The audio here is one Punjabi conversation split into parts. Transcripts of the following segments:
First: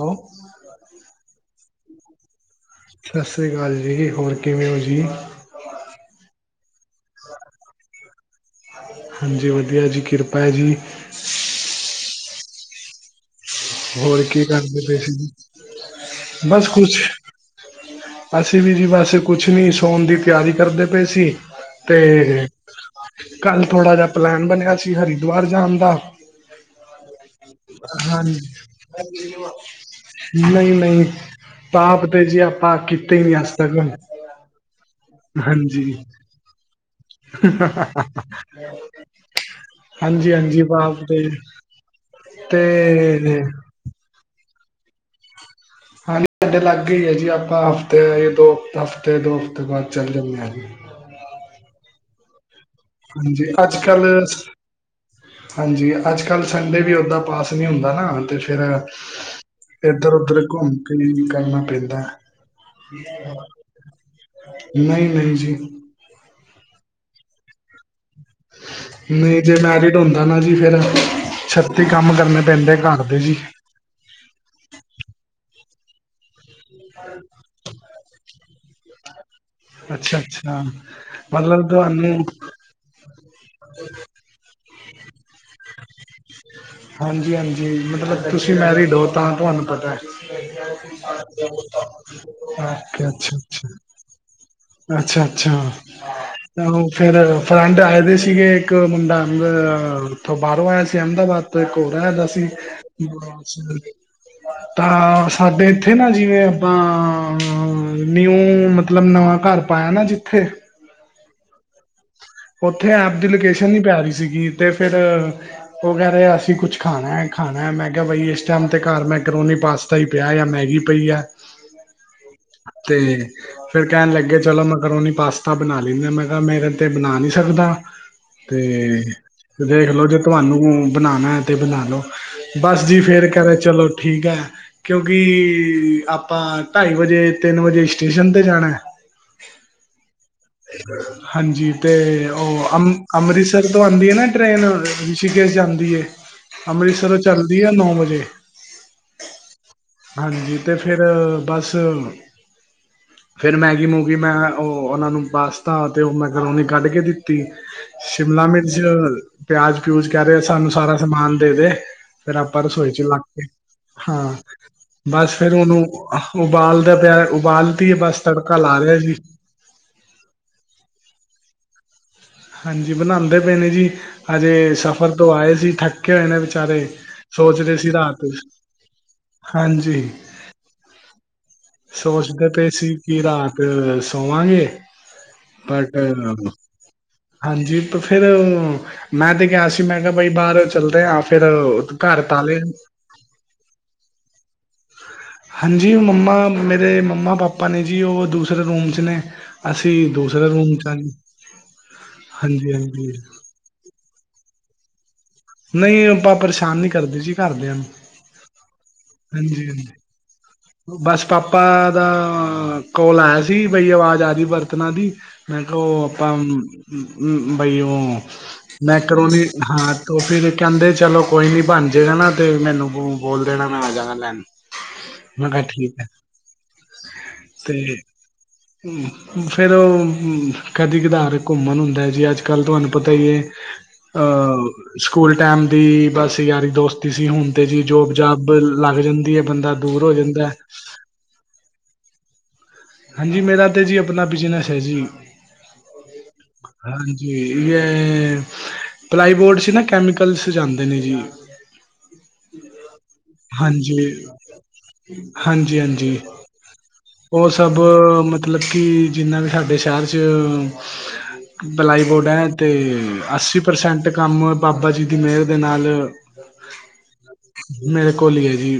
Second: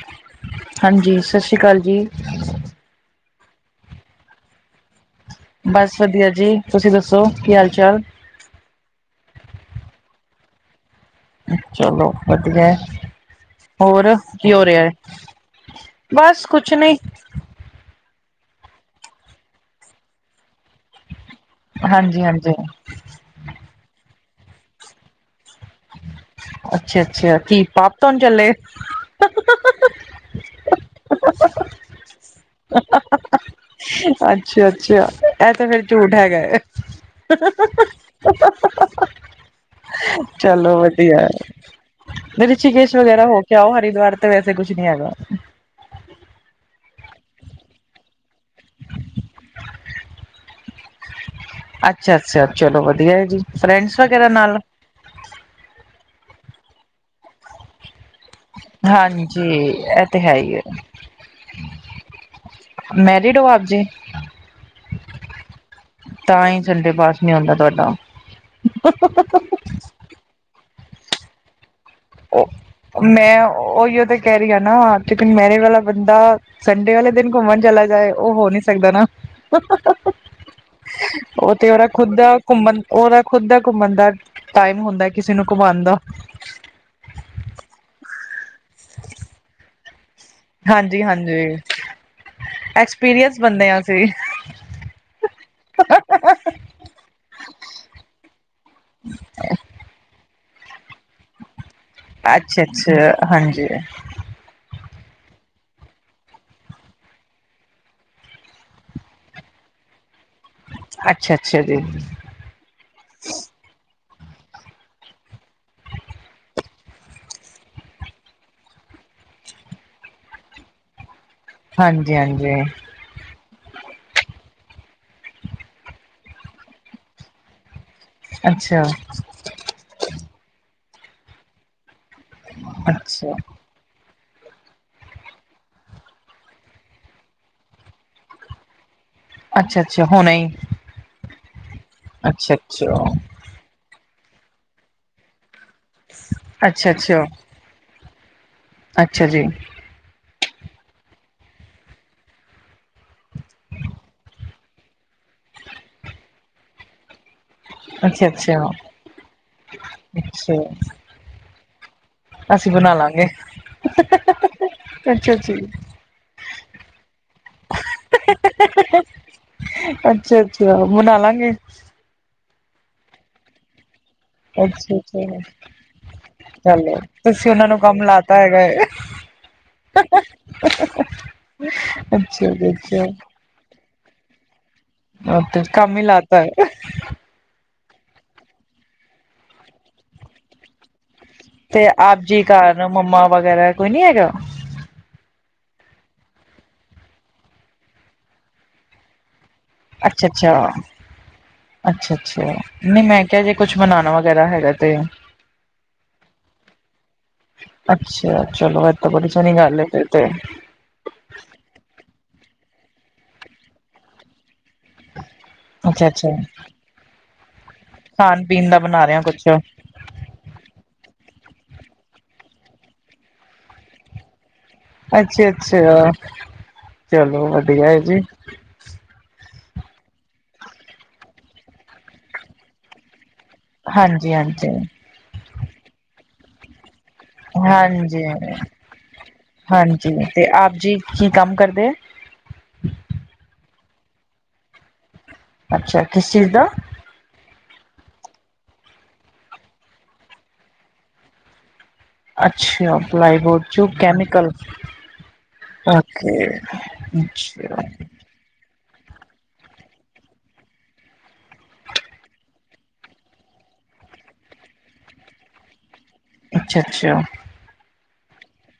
ਹੈਲੋ ਹਾਂਜੀ, ਸਤਿ ਸ੍ਰੀ ਅਕਾਲ ਜੀ। ਸਤਿ ਸ੍ਰੀ ਅਕਾਲ ਜੀ, ਹੋਰ ਕਿਵੇਂ ਹੋ ਜੀ? ਬਸ ਵਧੀਆ ਜੀ, ਤੁਸੀਂ ਦੱਸੋ ਕੀ, ਹਾਲ ਚਾਲ? ਹਾਂਜੀ ਵਧੀਆ ਜੀ, ਕਿਰਪਾ ਹੈ ਜੀ। ਚਲੋ, ਵਧੀਆ ਹੈ। ਹੋਰ, ਕੀ ਹੋ ਰਿਹਾ ਕਰਦੇ ਹੈ, ਪਏ ਸੀ ਜੀ ਬਸ ਕੁਛ ਨਹੀਂ। ਅਸੀਂ ਵੀ ਜੀ ਵੈਸੇ ਕੁਛ ਨਹੀਂ, ਸੌਣ ਦੀ ਤਿਆਡ੍ਹਗਰੀ ਕਰਦੇ ਪਏ ਸੀ। ਹਾਂਜੀ ਤੇ ਹਾਂਜੀ ਕੱਲ, ਥੋੜਾ ਜਾਂਪਲੈਨ੍ਰ ਬਣਿਆ ਸੀ, ਹਰਿਦੁਵਾਰ ਜਾਣ ਦਾ। ਅੱਛਾ- ਅੱਛਾ, ਕੀ ਪਾਪ ਤੋਨ ਚੱਲੇ ਹੋ। ਵਾ ਜੀ ਵਾ। ਨਹੀਂ-ਨਹੀਂ, ਪਾਪ ਤੇ ਜੇ ਆਪਾਂ ਕੀਤੇ ਨੀ ਅੱਜ ਤਕ। ਅੱਛਾ- ਅੱਛਾ, ਇਹ ਤਾਂ ਫੇਿ਼ਰ ਝੂਠ ਹੈਗਾ ਹੈ। ਹਾਂਜੀ ਹਾਂਜੀ ਚਲੋ ਪਾਪ ਵਧੀਆ, ਤੇ ਨੀ ਤੇ ਰਿਸ਼ਕੇਸ਼ ਵਗੈਰਾ ਹੋ ਕਗ ਆਓ। ਹਰਿਦੁਵਾਰ, ਤੇ ਵੈਸੇ ਕੁਛ ਨੀ ਹੈਗਾ। ਹਾਂਜੀ, ਸਾਡੇ ਲਾਗੇ ਹੀ ਹੈ ਜੀ ਆਪਾਂ ਹਫ਼ਤੇ- ਦੋ ਹਫਤੇ- ਦੋ ਹਫ਼ਤੇ ਬਾਦ ਚੱਲੇ ਜਾਂਦੇ ਹਾਂਜੀ। ਅੱਛਾ-ਅੱਛਾ, ਚਲੋ ਵਧੀਆ ਹੈਜੀ, ਹਾਂਜੀ ਅੱਜ ਫਰੈਂਡਸ ਕੱਲ੍ਹ ਵਗੈਰਾ ਨਾਲ। ਹਾਂਜੀ, ਅੱਜ-ਕੱਲ੍ਹ ਸੰਡੇ ਵੀ ਉੱਦਾਂ ਪਾਸ ਨਹੀਂ ਹੁੰਦਾ ਨਾ। ਤੇ ਫੇਰ, ਹਾਂਜੀ ਇਹ ਤੇ ਹੈ ਇੱਧਰ-ਉਧਰ ਹੀ ਹੈ ਘੁੰਮ ਕੇ ਕਰਨਾ ਪੈਂਦਾ। ਮੈਰਿਡ ਹੋ, ਆਪ ਜੀ। ਨਹੀਂ- ਨਹੀਂ, ਜੀ। ਤਾਂਹੀ ਸੰਡੇ ਪਾਸ ਨੀ ਆਉਂਦਾ ਤੁਹਾਡਾ। ਨਈ ਜੇ ਮੈਰਿਡ ਓਂਦਾ ਨਾ ਜੀ ਫੇਰ ਛੱਤੀ ਕਾੱਮ ਕਰਨੇ ਪੈਂਦੈ ਘਾੱਰ ਦੇ ਜੀ। ਓਈਯੋ ਤੇ ਕੈ ਰੀ ਆ ਨਾ, [unintelligible] ਮੇਰੇ ਵਾਲਾ ਬੰਦਾ ਸੰਡੇ ਵਾਲੇ ਦਿਨ ਘੁੰਮਣ ਚਲਾ ਜਾਏ, ਉਹ ਹੋ ਨੀ ਸਕਦਾ ਨਾ। ਅੱਛਾ ਅੱਛਾ ਉਹ ਮਤਲਬ ਤੇ ਉਹਦਾ ਖੁੱਦ ਤੁਹਾਨੂੰ ਦਾ ਘੁੰਮਣ ਉਹਦਾ ਖੁੱਦ ਦਾ ਘੁੰਮਨ ਦਾ ਟਾਈਮ ਹੁੰਦਾ, ਕਿਸੇ ਨੂੰ ਘੁੰਮਾਉਦਾ ਹਾਂਜੀ -ਹਾਂਜੀ ਮਤਲਬ ਤੁਸੀਂ ਮੈਰਿਡ ਹੋ ਤਾਂ ਤੁਹਾਨੂੰ ਪਤਾ। ਹਾਂਜੀ ਹਾਂਜੀ ਉਕੇ, ਅੱਛਾ- ਐਕਸਪੀਰੀਅੰਸ ਅੱਛਾ। ਬੰਦੇ ਆ ਅਸੀਂ ਅੱਛਾ, ਅੱਛਾ ਉਹ ਫੇਰ ਫਰੇੰਡ ਆਏ ਦੇ ਸੀਗੇ, ਇੱਕ ਮੁੰਡਾ ਹੁੰਦਾ, ਉੱਥੋਂ ਬਾਹਰੋਂ ਆਇਆ ਸੀ ਅਹਿਮਦਾਬਾਦ। ਤੇ ਇੱਕ ਹੋਰ ਆਇਆ ਦਾ ਸੀ, ਅੱਛਾ ਅੱਛਾ ਹਾਂਜੀ ਤਾਂ ਸਾਡੇ ਇੱਥੇ ਨਾ ਜਿਵੇਂ ਆਪਾਂ, ਨਿਊ ਮਤਲਬ ਨਵਾਂ ਘਰ ਪਾਇਆ ਨਾ ਜਿੱਥੇ। ਅੱਛਾ-ਅੱਛਾ, ਜੀ। ਉੱਥੇ ਆਪ ਦੀ ਲੋਕੇਸ਼ਨ ਨੀ ਪੈ ਰਹੀ ਸੀਗੀ, ਤੇ ਫਿਰ ਉਹ ਕਹਿ ਰਹੇ, ਅਸੀਂ ਕੁਛ ਖਾਣਾ ਖਾਣਾ, ਮੈਂ ਕਿਹਾ ਬਈ ਇਸ ਟਾਈਮ, ਤੇ ਘਰ ਮੈਂ ਕਰੋ ਨ ਪਾਸ ਉੱਥ, ਹੀ ਪਿਆ ਜਾਂ ਮੈਗੀ ਪਈ ਆ। ਹਾਂਜੀ, ਹਾਂਜੀ ਤੇ ਫੇਰ, ਕਹਿਣ ਲੱਗੇ ਚਲੋ ਮੈਂਕਰੋਨੀ, ਪਾਸਤਾ ਬਣਾ ਲੈਂਦੇ, ਮੈਂ ਕਿਹਾ ਮੇਰੇ ਤੇ ਬਣਾ ਨੀ ਸਕਦਾ ਅੱਛਾ ਤੇ ਦੇਖ ਲੋ ਜੇ ਤੁਹਾਨੂੰ ਬਣਾਉਣਾ ਹੈ, ਤੇ ਬਣਾ ਲਓ। ਬਸ, ਅੱਛਾ ਜੀ ਫੇਰ ਅੱਛਾ ਕਹਦੇ ਚਲੋ। ਠੀਕ ਹੈ, ਕਿਉਂਕਿ, ਆਪਾਂ ਢਾਈ ਵਜੇ ਤਿੰਨ ਵਜੇ ਸਟੇਸ਼ਨ, ਤੇ ਜਾਣਾ। ਅੱਛਾ, ਅੱਛਾ, ਹੋਣਾ ਹੀ। ਹਾਂਜੀ, ਤੇ ਅੱਛਾ ਉਹ ਅਮ ਅੱਛਾ ਅੰਮ੍ਰਿ ਅੰਮ੍ਰਿਤਸਰ ਤੋਂ ਆਉਂਦੀ ਹੈ, ਨਾ ਟ੍ਰੇਨ ਰਿਸ਼ੀਕੇਸ਼ ਜਾਂਦੀ, ਅੱਛਾ ਅੰਮ੍ਰਿਤਸਰ ਤੋਂ ਅੱਛਾ ਚੱਲਦੀ ਹੈ, ਨੌ ਵਜੇ। ਅੱਛਾ ਜੀ। ਹਾਂਜੀ ਤੇ ਫੇਰ ਬਾੱਸ ਫੇਰ ਮੈਗੀ-ਮੂਗੀ ਮੈਂ ਓ, ਓਨਾਂ ਨੂੰ ਪਾਸਤਾ ਤੇ ਓ ਮੈਕਰੋਨੀ ਕਾੱਡ ਕੇ ਦਿੱਤੀ। ਅੱਛਾ ਸ਼ਿਮਲਾ ਅੱਛਾ ਮਿਰਚ ਪਿਆਜ ਪਿਊਜ ਕਹਿ ਰਹੇ ਅੱਛਾ ਸਾਨੂੰ ਸਾਰਾ ਸਮਾਨ ਦੇਦੇ। ਫੇਰ ਆਪਾਂ ਅਸੀਂ ਰਸੋਈ ਬਣਾ 'ਚ ਲੰਗ ਲਾਂਗੇ ਕੇ, ਹਾਂ, ਅੱਛਾ ਬਸ ਫਿਰ ਜੀ ਉਹਨੂੰ ਉਬਾਲਦਾ ਪਿਆ ਉਬਾਲਤੀ ਬਸ ਤੜਕਾ ਲਾ ਰਿਹਾ ਜੀ। ਅੱਛਾ- ਅੱਛਾ ਬਨਾਲਾਂਗੇ। ਹਾਂਜੀ ਬਣਾਉਂਦੇ ਪਏ ਨੇ ਜੀ। ਹਜੇ ਅੱਛਾ ਸਫ਼ਰ ਤੋਂ ਅੱਛਾ ਆਏ ਸੀ ਥੱਕੇ ਹੋਏ ਨੇ ਵਿਚਾਰੇ, ਚਲੋ ਤੁਸੀਂ ਸੋਚ ਉਹਨਾਂ ਰਹੇ ਨੂੰ ਸੀ ਕੰਮ ਰਾਤ ਲਾਤਾ ਕੁਛ ਹੈਗਾ ਹੈ ਹਾਂਜੀ। ਸੋਚਦੇ ਅੱਛਾ ਪਏ ਜੀ ਸੀ ਅੱਛਾ ਕੀ ਰਾਤ ਤੇ ਸੋਵਾਂਗੇ ਤੇ ਬਟ ਕੰਮ ਹੀ ਲਾਤਾ ਹੈ ਹਾਂਜੀ, ਪਰ ਫਿਰ, ਮੈਂ ਤੇ ਕਿਹਾ ਸੀ ਮੈਂ ਕਿਹਾ ਬਈ ਬਾਹਰ ਚੱਲਦੇ ਆ। ਫਿਰ ਤੇ ਆਪ ਘਰ ਜੀ ਤਾਲੇ ਘਰ ਮੰਮਾ ਵਗੈਰਾ, ਕੋਈ ਨੀ ਹੈਗਾ? ਹਾਂਜੀ, ਮੰਮਾ, ਮੇਰੇ ਮੰਮਾ -ਪਾਪਾ ਨੇ ਜੀ ਉਹ ਦੂਸਰੇ ਰੂਮ ਚ ਨੇ। ਅਸੀਂ ਅੱਛਾ, ਦੂਸਰੇ ਅੱਛਾ, ਰੂਮ ਚ ਹਾਂ। ਅੱਛਾ, ਅੱਛਾ ਹਾਂਜੀ ਨਹੀਂ ਹਾਂਜੀ ਮੈਂ ਕਿਹਾ ਜੇ, ਕੁੱਛ ਬਣਾਨ ਵਗੈਰਾ ਹੈਗਾ ਤੇ। ਨਹੀਂ ਆਪਾਂ ਪਰੇਸ਼ਾਨ ਨੀ ਕਰਦੇ ਜੀ ਘਰਦਿਆਂ ਨੂੰ ਅੱਛਾ! ਚਲੋ ਇਹ ਤਾਂ ਬੜੀ ਸੋਹਣੀ ਗੱਲ ਏ ਫੇਰ। ਅਤੇ। ਬਾੱਸ ਪਾਪਾ ਦਾ‌ ਕੋਲ ਆਏਆ ਸੀ ਬਈ ਅਵਾਜ਼ ਆ ਰੀ ਬਰਤਨਾ ਦੀ। ਮੈਂ [unintelligible] ਓ ਅੱਛਾ ਅੱਛਾ ਅਪਾਂ ਬਈ ਓ ਖਾਣ ਪੀਣ ਦਾ ਬਣਾ ਰਹੇ ਹੋ ਕੁਛ ਮੈਕਰੋਨੀ, ਹਾਂ ਤੋ ਫਿਰ ਕੈੰਦੇ ਚਲੋ ਕੋਈ ਨੀ ਬਾੱਨ ਜੇਗਾ ਨਾ ਤੇ ਮੈਨੂੰ ਬੋਲ ਦੇਨਾ ਮੈਂ ਆ ਜਾਗਾ ਲੈਨ। ਅੱਛਾ-ਅੱਛਾ, ਚਲੋ ਵਦੀਆ ਏ ਜੀ। ਹੂੰ। ਫਿਰ ਔ ਕਦੀ -ਕਦਾਰ ਘੁੰਮਣ ਹੁੰਦਾ ਹੈ ਜੀ। ਅੱਜਕੱਲ੍ਹ ਤੁਹਾਨੂੰ ਪਤਾ ਹੀ ਹੈ। ਹਾਂਜੀ ਅਹ ਹਾਂਜੀ ਸਕੂਲ ਟਾਈਮ ਦੀ ਬਸ ਯਾਰੀ ਦੋਸਤ ਤੁਸੀਂ ਹੁਣ ਤੇ ਜੀ ਜੋਬ ਹਾਂਜੀ ਜਾਬ ਲੱਗ ਜਾਂਦੀ ਹੈ, ਬੰਦਾ ਦੂਰ ਹੋ ਹਾਂਜੀ ਤੇ ਜਾਂਦਾ ਆਪ ਜੀ ਕੀ ਕੰਮ ਕਰਦੇ ਆ? ਹਾਂਜੀ ਮੇਰਾ ਤਾਂ ਜੀ ਆਪਣਾ ਬਿਜ਼ਨਸ ਐ ਜੀ। ਅੱਛਾ ਕਿਸ ਚੀਜ਼ ਦਾ? ਹਾਂਜੀ ਪਲਾਈ ਬੋਰਡ ਸੀ, ਨਾ ਕੈਮੀਕਲ ਜਾਂਦੇ ਨੇ ਜੀ। ਅੱਛ ਪਲਾਈ ਬੋਰਡ ਜੋ ਹਾਂਜੀ ਕੈਮੀਕਲ ਹਾਂਜੀ ਹਾਂਜੀ ਅੱਛਾ, ਉਹ ਸਭ [unintelligible] ਮਤਲਬ ਕਿ ਜਨਾ ਵੀ ਸਾਡੇ ਸ਼ਹਿਰ 'ਚ ਬਲਾਈ ਬੋਰਡ ਹੈ ਤੇ ਅੱਸੀ ਪ੍ਰਸੈਂਟ ਕੰਮ ਬਾਬਾ ਜੀ ਦੀ ਮਿਹਰ ਦੇ ਨਾਲ ਅੱਛਾ-ਅੱਛਾ, ਮੇਰੇ ਕੋਲ ਇ ਐ ਜੀ,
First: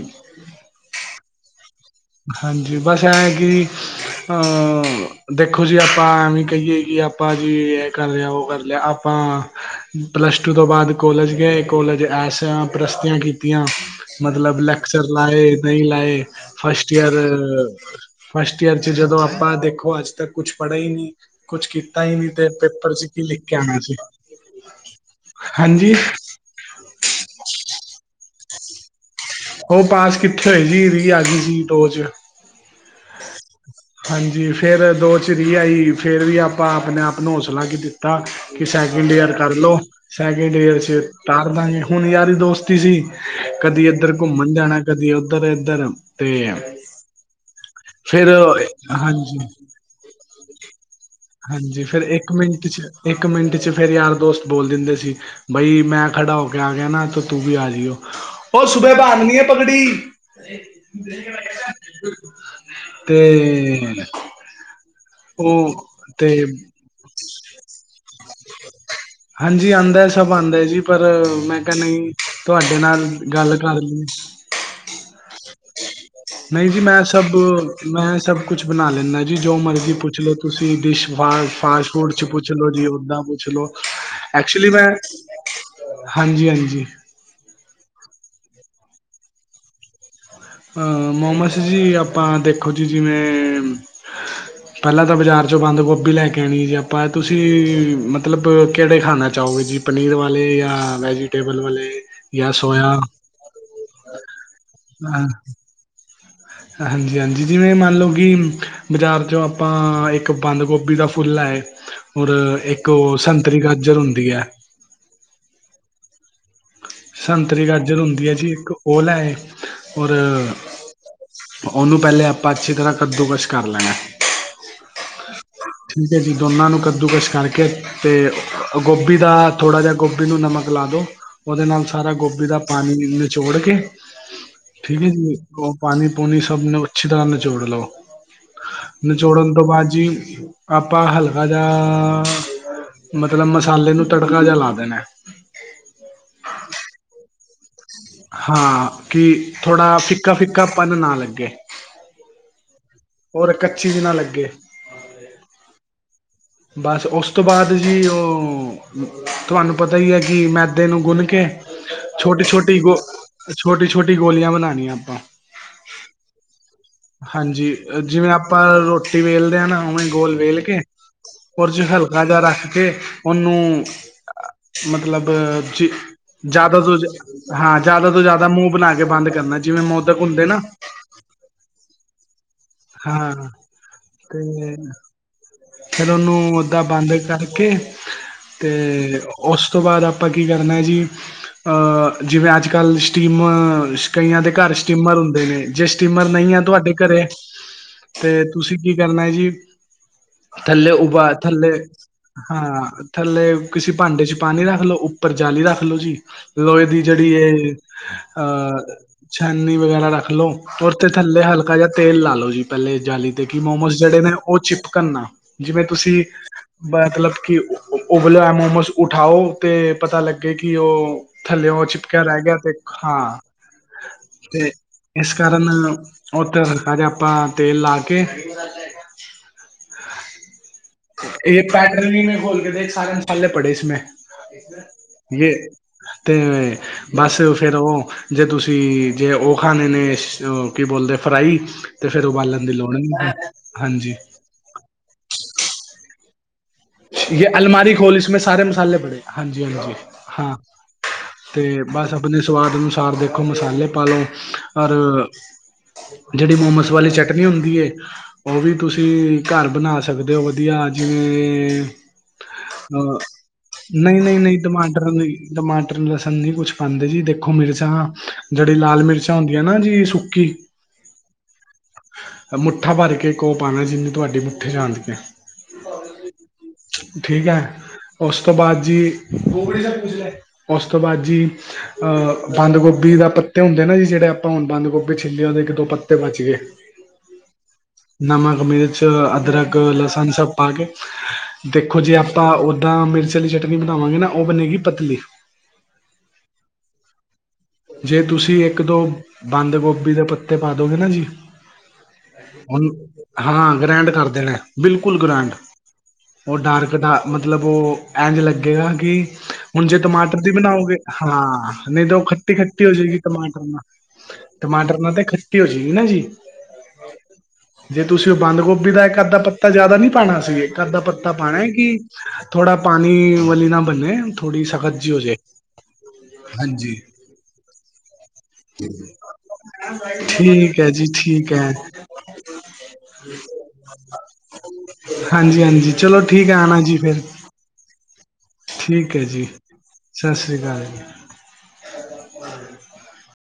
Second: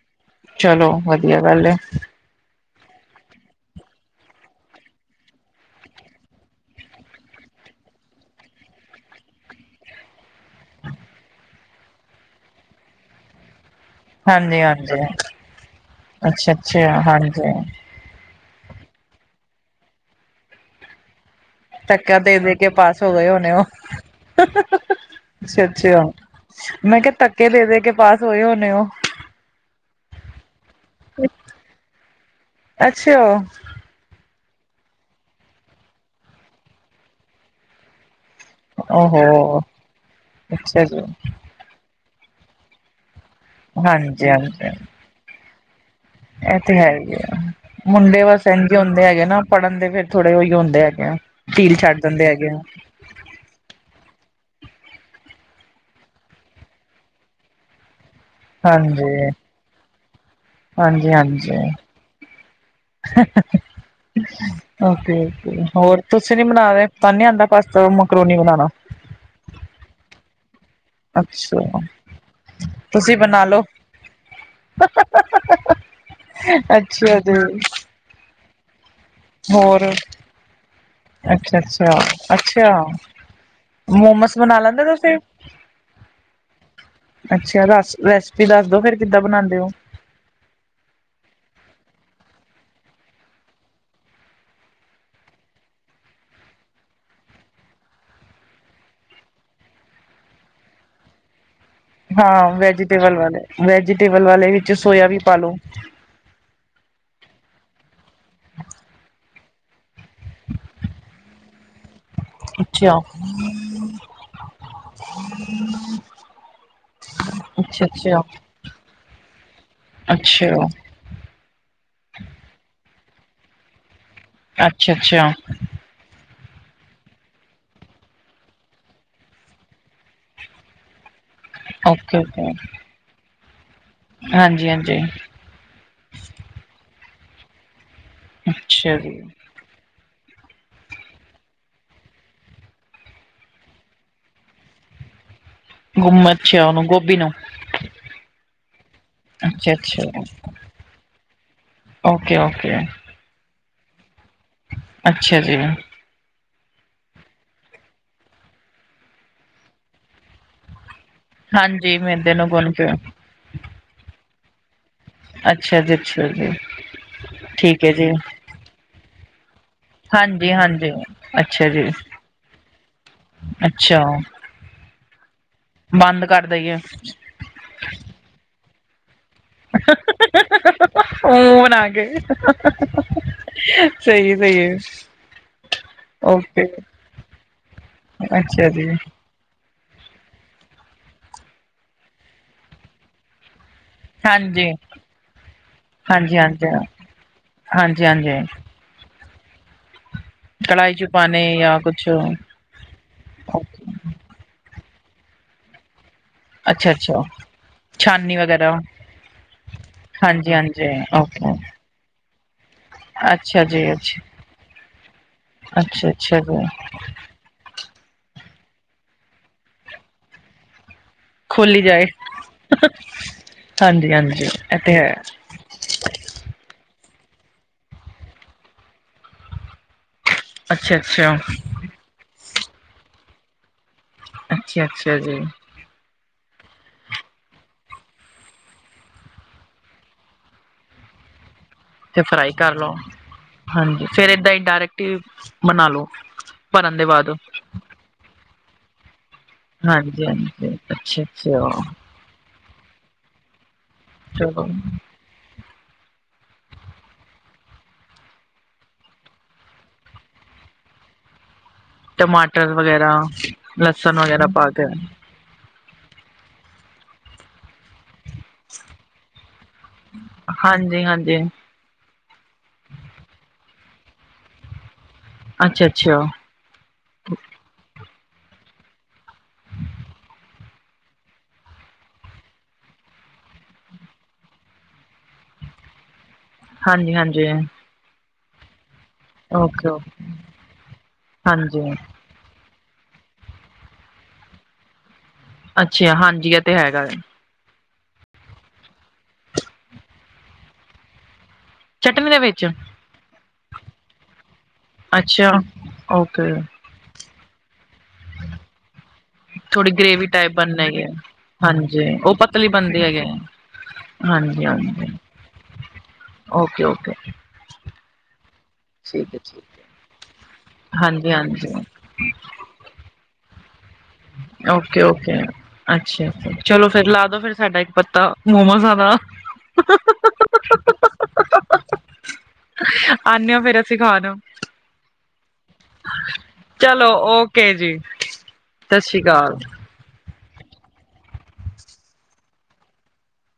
ਚਲੋ, ਵਧੀਆ ਗੱਲ ਏ। ਹਾਂਜੀ। ਬਸ ਇਹ ਹੈ ਕੀ ਅਹ ਦੇਖੋ ਜੀ ਆਪਾਂ ਐਵੇਂ ਕਹੀਏ ਕਿ ਆਪਾਂ ਜੀ ਇਹ ਕਰ ਲਿਆ, ਉਹ ਕਰ ਲਿਆ, ਆਪਾਂ ਪਲੱਸ ਟੂ ਤੋਂ ਬਾਅਦ ਕੋਲਜ ਗਏ, ਕੋਲਜ ਐਸ ਪ੍ਰਸਤੀਆਂ ਕੀਤੀਆਂ। ਮਤਲਬ ਹਾਂਜੀ ਹਾਂਜੀ ਲੈਕਚਰ ਲਾਏ, ਨਹੀਂ ਲਾਏ, ਅੱਛਾ ਫਸਟ ਅੱਛਾ ਈਅਰ ਹਾਂਜੀ ਫਸਟ ਈਅਰ ਚ ਜਦੋਂ ਆਪਾਂ 'ਦੇਖੋ ਅੱਜ ਤੱਕ ਕੁੱਛ ਪੜੇ ਹੀ ਨਹੀਂ। ਕੁਛ ਕੀਤਾ ਹੀ ਧੱਕਾ ਨਹੀਂ ਦੇ ਤੇ ਦੇ ਕੇ ਪੇਪਰ ਪਾਸ ਚ ਓ ਕੀ ਗਏ ਲਿਖ ਓਣੇ ਕੇ ਓ। ਆਣਾ ਸੀ ਹਾਂਜੀ ਅੱਛਾ-ਅੱਛਾ, ਮੈਂ ਕੇਆ ਤੱਕੇ ਦੇ ਦੇ ਕੇ ਪਾਸ ਓਏ ਓਨੇ ਓ। ਓ ਪਾਸ ਕਿੱਥੇ ਹੋਏ ਜੀ, ਰੀ ਆ ਗੀ ਜੀ ਦੋ ਚ। ਅੱਛਾ ਹਾਂਜੀ ਫੇਰ ਦੋ ਚ ਰੀ ਆਈ, ਫੇਰ ਵੀ ਆਪਾਂ ਅਪਨੇ ਆਪ ਨੂੰ ਹੌਸਲਾ ਕੀ ਦਿੱਤਾ ਕਿ ਸੈਕਿੰਡ ਈਅਰ ਓਹੋ ਕਾਰਲੋ, ਸੈਕਿੰਡ ਈਅਰ ਅੱਛਾ ਜੀ ਚ ਤਾਰ ਦਾਗੇ ਹੁਨ ਯਾਰੀ ਦੋਸਤੀ ਸੀ। ਕਦੀ ਏਧਰ ਹਾਂਜੀ ਘੁੰਮਣ ਹਾਂਜੀ ਜਾਣਾ ਐ ਕਦੀ ਉੱਧਰ ਏਧਰ ਇਹ ਤੇ ਹੈ ਹੀ ਐ ਮੁੰਡੇ ਫੇਰ ਬਸ ਇਝ ਹੁੰਦੇ ਹੈਗੇ ਹਾਂਜੀ ਨਾ ਪੜ੍ਹਨ ਦੇ ਫਿਰ ਥੋੜੇ ਉਹੀ ਹੁੰਦੇ ਹੈਗੇ ਆ ਢੀਲ ਹਾਂਜੀ ਛੱਡ ਫੇਰ ਦਿੰਦੇ ਇੱਕ ਹੈਗੇ ਆ ਮਿੰਟ ਚ ਇੱਕ ਮਿੰਟ ਚ ਫੇਰ ਯਾਰ ਦੋਸਤ ਬੋਲ ਦਿੰਦੇ ਸੀ ਬਾਈ ਮੈਂ ਖੜਾ ਹੋ ਕੇ ਆ ਗਿਆ, ਨਾ ਤੂੰ ਵੀ ਆ ਜਾਈਓ। ਹੋ ਸੁਬੇ ਹਾਂਜੀ ਬਦਨੀ ਹੈ ਪਗੜੀ ਹਾਂਜੀ ਹਾਂਜੀ ਤੇ ਓਕੇ-ਓਕੇ ਉਹ ਹੋਰ ਤੁਸੀਂ ਨੀ ਤੇ ਬਨਾਦੇ ਤਾ ਨੀ ਆਉਂਦਾ ਪਾਸ ਮਕਰੂਨੀ ਬਨਾਉਣਾ? ਹਾਂਜੀ ਆਉਂਦਾ ਹੈ, ਸਭ ਆਉਂਦਾ ਹੈ ਜੀ। ਪਰ ਮੈਂ ਅੱਛਾ ਕਹਿੰਦਾ ਜੀ, ਤੁਹਾਡੇ ਨਾਲ ਤੁਸੀਂ ਬਣਾ ਗੱਲ ਲੋ ਕਰ ਲਈਏ। [inaudible] ਨਹੀਂ ਜੀ, ਮੈਂ ਅੱਛਾ ਸਭ ਜੀ ਮੈਂ ਸਭ ਕੁਛ ਬਣਾ ਲੈਂਦਾ ਜੀ ਜੋ ਹੋਰ ਮਰਜ਼ੀ। ਪੁੱਛ ਲੋੋ ਤੁਸੀਂ ਡਿਸ਼ ਅੱਛਾ ਫਾਸਟ ਅੱਛਾ ਫੂਡ ਚ ਪੁੱਛ ਲੋ ਅੱਛਾ ਜੀ ਓਦਾਂ ਪੁੱਛ ਲੋ। ਮੋਮੋਸ ਬਣਾ ਲੈਂਦੇ ਤੁਸੀਂ? ਹਾਂਜੀ-ਹਾਂਜੀ ਅੱਛਾ ਰਸ ਰੈਸਪੀ ਦੱਸਦੋ ਫੇਰ ਕਿੱਦਾਂ ਬਣਾਦੇ ਓ? ਅਹ ਮੋਮਸੀ ਜੀ ਆਪਾਂ ਦੇਖੋ ਜੀ ਜਿਵੇਂ ਪਹਿਲਾਂ ਤਾਂ ਬਾਜ਼ਾਰ ਚੋਂ ਬੰਦ ਗੋਭੀ ਲੈ ਕੇ ਆਉਣੀ, ਜੇ ਆਪਾਂ ਤੁਸੀਂ ਮਤਲਬ ਕਿਹੜੇ ਖਾਣਾ ਚਾਹੋਗੇ ਜੀ? ਪਨੀਰ ਵਾਲੇ ਜਾਂ ਵੈਜੀਟੇਬਲ ਵਾਲੇ? ਹਾਂ ਜਾਂ ਸੋਇਆ ਵੈਜੀਟੇਬਲ ਵਾਲੇ ਵੈਜੀਟੇਬਲ ਵਾਲੇ ਵਿੱਚ ਸੋਇਆ ਵੀ ਪਾਲੋ ਹਾਂਜੀ-ਹਾਂਜੀ, ਜਿਵੇਂ ਮੰਨ ਲਉ ਕਿ ਬਾਜ਼ਾਰ ਚੋ ਆਪਾ ਆਪਾਂ ਇੱਕ ਬੰਦ ਗੋਭੀ ਦਾ ਫੁੱਲ ਲੈ ਆਏ, ਔਰ ਇੱਕ ਅੱਛਾ ਸੰਤਰੀ ਗਾਜਰ ਹੁੰਦੀ ਐ [inaudible] ਸੰਤਰੀ ਅੱਛਾ ਗਾਜਰ ਅੱਛਾ ਹੁੰਦੀ ਐ ਜੀ ਇੱਕ ਉਹ ਲੈਏ ਔਰ ਅੱਛਾ ਓਨੂੰ ਪਹਿਲੇ ਆਪਾਂ ਅੱਛੀ ਤਰ੍ਹਾਂ ਕੱਦੂਕਸ਼ ਕਰ ਲੈਣਾ। ਅੱਛਾ-ਅੱਛਾ ਠੀਕ ਹੈ ਜੀ, ਦੋਨਾਂ ਨੂੰ ਕੱਦੂਕਸ਼ ਕਰਕੇ ਤੇ ਗੋਭੀ ਦਾ ਥੋੜਾ ਜੇਹਾ ਗੋਭੀ ਨੂੰ ਨਮਕ ਲਾ ਦੋ ਓਦੇ ਨਾਲ ਸਾਰਾ ਓਕੇ ਗੋਭੀ ਓਕੇ ਦਾ ਪਾਣੀ ਨਿਚੋੜ ਕੇ। ਹਾਂਜੀ ਹਾਂਜੀ ਠੀਕ ਏ ਜੀ। ਓ ਪਾਣੀ ਪੂਣੀ ਸਭ ਨੂੰ ਅੱਛੀ ਤਰ੍ਹਾਂ ਨਚੋੜ ਲਓ ਅੱਛਾ ਜੀ ਨਿਚੋੜਨ ਬਾਦ ਜੀ ਆਪਾਂ ਹਲਕਾ ਜਾ ਮਤਲਬ ਮਸਾਲੇ ਨੂੰ ਤੜਕਾ ਜਿਆ ਲਾ ਦੇਣਾ। ਗੁੰਮਛ ਓਹਨੂੰ ਗੋਭੀ ਨੂੰ। ਹਾਂ ਕਿ ਅੱਛਾ ਥੋੜਾ ਅੱਛਾ ਫਿੱਕਾ ਫਿੱਕਾਪਨ ਨਾ ਲੱਗੇ। Okay okay. ਹੋਰ ਕੱਚੀ ਜੀ ਨਾ ਲੱਗੇ। ਅੱਛਾ ਜੀ। ਬਸ ਓਸ ਤੋਂ ਬਾਅਦ ਜੀ ਓ ਤੁਹਾਨੂੰ ਪਤਾ ਹੀ ਏ ਕਿ ਮੈਦੇ ਨੂੰ ਗੁੱਨ ਕੇ ਹਾਂਜੀ ਮੈਦੇ ਛੋਟੀ ਨੂੰ ਗੁੰਨ ਛੋਟੀ ਕੇ ਗੋ ਛੋਟੀ ਛੋਟੀ ਗੋਲੀਆਂ ਬਨਾਨੀਆਂ ਆਪਾਂ। ਅੱਛਾ ਜੀ ਅੱਛਾ ਜੀ ਠੀਕ ਹੈ ਜੀ। ਜਿਵੇ ਆਪਾਂ ਰੋਟੀ ਵੇਲਦੇ ਆ ਨਾ। ੳਵੇਂ ਗੋਲ ਹਾਂਜੀ ਵੇਲ ਕੇ ਹਾਂਜੀ ਅੱਛਾ ੳਚ ਜੀ ਹਲਕਾ ਜਿਹਾ ਰੱਖ ਕੇ ਉਹਨੂੰ ਅੱਛਾ ਮਤਲਬ ਜੀ ਬੰਦ ਕਰ ਦਈਏ ਜ਼ਿਆਦਾ ਤੋਂ, ਹਾਂ ਜ਼ਿਆਦਾ ਤੋਂ ਜ਼ਿਆਦਾ ਮੂੰਹ ਬਨਾ ਕੇ ਬੰਦ ਕਰਨਾ ਜਿਵੇਂ ਮੋਦਕ ਹੁੰਦੇ ਨਾ। ਉਹ ਬਨਾ ਗੇ ਹਾਂ ਸਹੀ ਏ ਸਹੀ ਏ, ਫੇਰ ਉਹਨੂੰ ਓਦਾਂ ਬੰਦ ਕਰਕੇ ਅੱਛਾ ਜੀ ਤੇ ਉਸ ਤੋਂ ਬਾਅਦ ਆਪਾਂ ਕੀ ਕਰਨਾ ਜੀ ਜਿਵੇਂ ਅੱਜ ਕੱਲ੍ਹ ਸਟੀਮ, ਕਈਆਂ ਦੇ ਹਾਂਜੀ ਘਰ ਸਟੀਮਰ ਹੁੰਦੇ ਨੇ, ਜੇ ਸਟੀਮਰ ਹਾਂਜੀ ਨਹੀਂ ਏ ਹਾਂਜੀ ਤੁਹਾਡੇ ਘਰੇ ਹਾਂਜੀ ਤੇ ਹਾਂਜੀ ਤੁਸੀਂ ਕੀ ਕਰਨਾ ਹੈ ਜੀ ਥੱਲੇ ਕੜਾਹੀ ਚ ਉਭਾ ਪਾਣੇ ਥੱਲੇ ਜਾਂ ਕੁਛ ਹਾਂ, ਥੱਲੇ ਕਿਸੇ ਭਾਂਡੇ ਚ ਪਾਣੀ ਰੱਖ ਲੋ, ਉੱਪਰ ਜਾਲੀ ਰੱਖ ਲੋੋ ਜੀ ਲੋਹੇ ਅੱਛਾ ਦੀ ਅੱਛਾ ਜਿਹੜੀ ਇਹ ਛਾਨਨੀ ਵਗੈਰਾ ਅਹ ਛਾਨੀ ਵਗੈਰਾ ਰੱਖ ਲੋ ਹਾਂਜੀ ਹਾਂਜੀ ੳਰ ਤੇ ਥੱਲੇ ਓਕੇ ਹਲਕਾ ਜਾ, ਤੇਲ ਲਾ ਲਓ ਜੀ ਪਹਿਲੇ ਜਾਲੀ ਤੇ ਕਿ ਅੱਛਾ ਜੀ ਮੋਮੋਸ ਜਿਹੜੇ ਅੱਛਾ ਨੇ ਉਹ ਚਿਪਕਨ ਨਾ ਜਿਵੇਂ ਅੱਛਾ ਤੁਸੀਂ ਅੱਛਾ ਜੀ ਮਤਲਬ ਕੀ ੳ ਉਬਲਿਆ ਮੋਮੋਸ ਉਠਾਓ ਤੇ ਪਤਾ ਲੱਗੇ ਕਿ ਉਹ ਥੱਲੇਓ ਖੋਲੀ ਓ ਜਾਏ ਚਿਪਕਿਆ ਰਹਿ ਗਿਆ ਤੇ ਹਾਂ ਹਾਂਜੀ ਹਾਂਜੀ ਤੇ ਇਹ ਹੈ ਇਸ ਕਰਨ ਰਨ ਓਥੇ ਸਾਰੇ ਆਪਾਂ ਤੇਲ ਲਾ ਕੇ [unintelligible] [inaudible] ਅੱਛਾ ਅੱਛਾ। ਪੈਟਰਨੀ ਮੇ ਖੋਲ ਕੇ ਦੇਖ ਸਾਰੇ ਮਸਾਲੇ ਪੜੇ ਇਸਮੇ ਅੱਛਾ-ਅੱਛਾ ਜੀ ਯੇ ਤੇ ਬਸ ਫੇਰ ਓਹ ਜੇ ਤੁਸੀ ਜੇ ਓਹ ਖਾਨੇ ਨੇ ਕੀ ਬੋਲਦੇ ਫਰਾਈ। ਤੇ ਫੇਰ ਫਰਾਈ ਉਬਾਲਣ ਦੀ ਕਰ ਲਓ। ਲੋੜ ਨੀ ਹੈ ਹਾਂਜੀ ਫੇਰ ਏਦਾਂ ਈ ਡਾਇਰੈਕਟ ਫੇਰ ਬਨਾ ਲੋ ਭਰਨ ਦੇ ਬਾਦ। ਯੇ ਅਲਮਾਰੀ ਖੋਲ ਇਸਮੇ ਸਾਰੇ ਮਸਾਲੇ ਪੜੇ। ਹਾਂਜੀ ਹਾਂਜੀ ਹਾਂ ਹਾਂਜੀ-ਹਾਂਜੀ ਅੱਛਾ-ਅੱਛਾ ਤੇ ਬਸ ਅਪਨੇ ਸਵਾਦ ਅਨੁਸਾਰ ਦੇਖੋ ਮਸਾਲੇ ਪਾ ਲਓ। ਚਲੋ ਅਰ ਜਿਹੜੀ ਮੋਮੋਸ ਵਾਲੀ ਚਟਨੀ ਹੁੰਦੀ ਏ ੳਹ ਵੀ ਤੁਸੀਂ ਘਰ ਬਨਾ ਸਕਦੇ ਓ ਵਧੀਆ ਜਿਵੇਂ ਟਮਾਟਰ ਵਗੈਰਾ ਅ ਲਸਣ ਨਹੀ ਨਹੀ ਵਗੈਰਾ ਨਹੀ ਪਾ ਕੇ ਟਮਾਟਰ ਨਹੀ। ਟਮਾਟਰ ਲਸਨ ਨੀ ਕੁਛ ਪਾਂਦੇ ਜੀ ਦੇਖੋ ਮਿਰਚਾਂ ਜਿਹੜੀ ਲਾਲ ਮਿਰਚਾਂ ਹੁੰਦੀਆਂ ਨਾ ਜੀ ਸੁੱਕੀ। ਹਾਂਜੀ-ਹਾਂਜੀ ਮੁੱਠਾ ਭਰ ਕੇ ਕੋ ਪਾਣਾ ਜਿੰਨੀ ਤੁਹਾਡੀ ਮੁੱਠੀ ਚ ਆਂਦੀਆਂ ਏ। ਅੱਛਾ ਅੱਛਾ। ਠੀਕ ਏ। ਓਸ ਤੋਂ ਬਾਅਦ ਜੀ ੳਸ ਤੋ‌ ਬਾਅਦ ਜੀ। ਅ ਬੰਦ ਗੋਭੀ ਦਾ ਪੱਤੇ ਹੁੰਦੇ ਨਾ ਜੀ ਜੇਹੜੇ ਆਪਾਂ ਹੁਨ ਬੰਦ ਗੋਭੀ ਛਿਲੀ ਓਦੇ ਇੱਕ ਦੋ ਪੱਤੇ ਬੱਚ ਗਏ। ਹਾਂਜੀ ਹਾਂਜੀ। ਨਮਕ, ਮਿਰਚ, ਅਦਰਕ, ਓਕੇ, ਲਸਨ ਸਬ ਪਾ ਕੇ। ਹਾਂਜੀ ਦੇਖੋ ਜੇ ਆਪਾਂ ਓਦਾਂ ਮਿਰਚ ਵਾਲੀ ਚਟਨੀ ਬਨਾਵਾਂਗੇ ਨਾ ਓਹ ਬਨੇਗੀ ਪਤਲੀ। ਅੱਛਾ ਹਾਂਜੀ ਏ ਤੇ ਹੈਗਾ। ਜੇ ਤੁਸੀ ਏਕ ਦੋ ਬੰਦ ਗੋਭੀ ਦੇ ਪੱਤੇ ਪਾ ਦੋਗੇ ਨਾ ਜੀ। ਚਟਨੀ ਦੇ ਵਿੱਚ ਓਨ ਹਾਂ ਗ੍ਰੈਂਡ ਕਰਦੇ ਨੇ ਬਿਲਕੁਲ ਅੱਛਾ ਗ੍ਰੈਂਡ ਓਕੇ ਉ ਡਾਰਕ ਡਾ ਮਤਲਬ ਉਹ ਏੰਜ ਲੱਗੇਗਾ ਕਿ ਹੁਣ ਥੋੜੀ ਜੇ ਗ੍ਰੇਵੀ ਟਮਾਟਰ ਦੀ ਟਾਈਪ ਬਣ ਬਨਾਓਗੇ ਹੈਗੀ ਹੈ ਹਾਂ ਹਾਂਜੀ ਨਈ ਤੇ ਓ ਉਹ ਪਤਲੀ ਖੱਟੀ-ਖੱਟੀ ਬਣਦੀ ਹੋਜੇਗੀ ਹੈਗੇ ਟਮਾਟਰ ਨਾਲ। ਟਮਾਟਰ ਨਾ ਹਾਂਜੀ-ਹਾਂਜੀ ਤੇ ਖੱਟੀ ਹੋਜੇਗੀ ਨਾ ਜੀ। ਓਕੇ-ਓਕੇ ਜੇ ਤੁਸੀਂ ਓ ਬੰਦ ਗੋਭੀ ਦਾ ਇੱਕ ਠੀਕ ਅੱਧਾ ਹੈ ਠੀਕ ਪੱਤਾ ਜਿਆਦਾ ਨੀ ਪਾਣਾ ਸੀ ਇਕ ਅੱਧਾ ਪੱਤਾ ਪਾਣਾ ਹਾਂਜੀ-ਹਾਂਜੀ, ਏ ਕਿ ਥੋੜਾ ਪਾਨੀ ਵਲੀ ਨਾ ਬੰਨੇ ਓਕੇ, ਓਕੇ ਅੱਛਾ ਚਲੋ ਹਾਂਜੀ ਫਿਰ ਲਾ ਦੋ ਫਿਰ ਸਾਡਾ ਇੱਕ ਪੱਤਾ ਮੋਮੋਜਾ ਦਾ ਠੀਕ ਏ ਜੀ, ਠੀਕ ਏ। ਆਨੇ ਆ ਫੇਰ ਅਸੀਂ ਖਾਨ। ਹਾਂਜੀ-ਹਾਂਜੀ, ਚਲੋ ਠੀਕ ਐ ਆਣਾ ਜੀ ਫਿਰ ਕੇ ਜੀ। ਸਤਿ ਠੀਕ ਸ਼੍ਰੀ ਐ ਜੀ। ਅਕਾਲ। ਸਾਸਰੀਕਾਲ ਜੀ।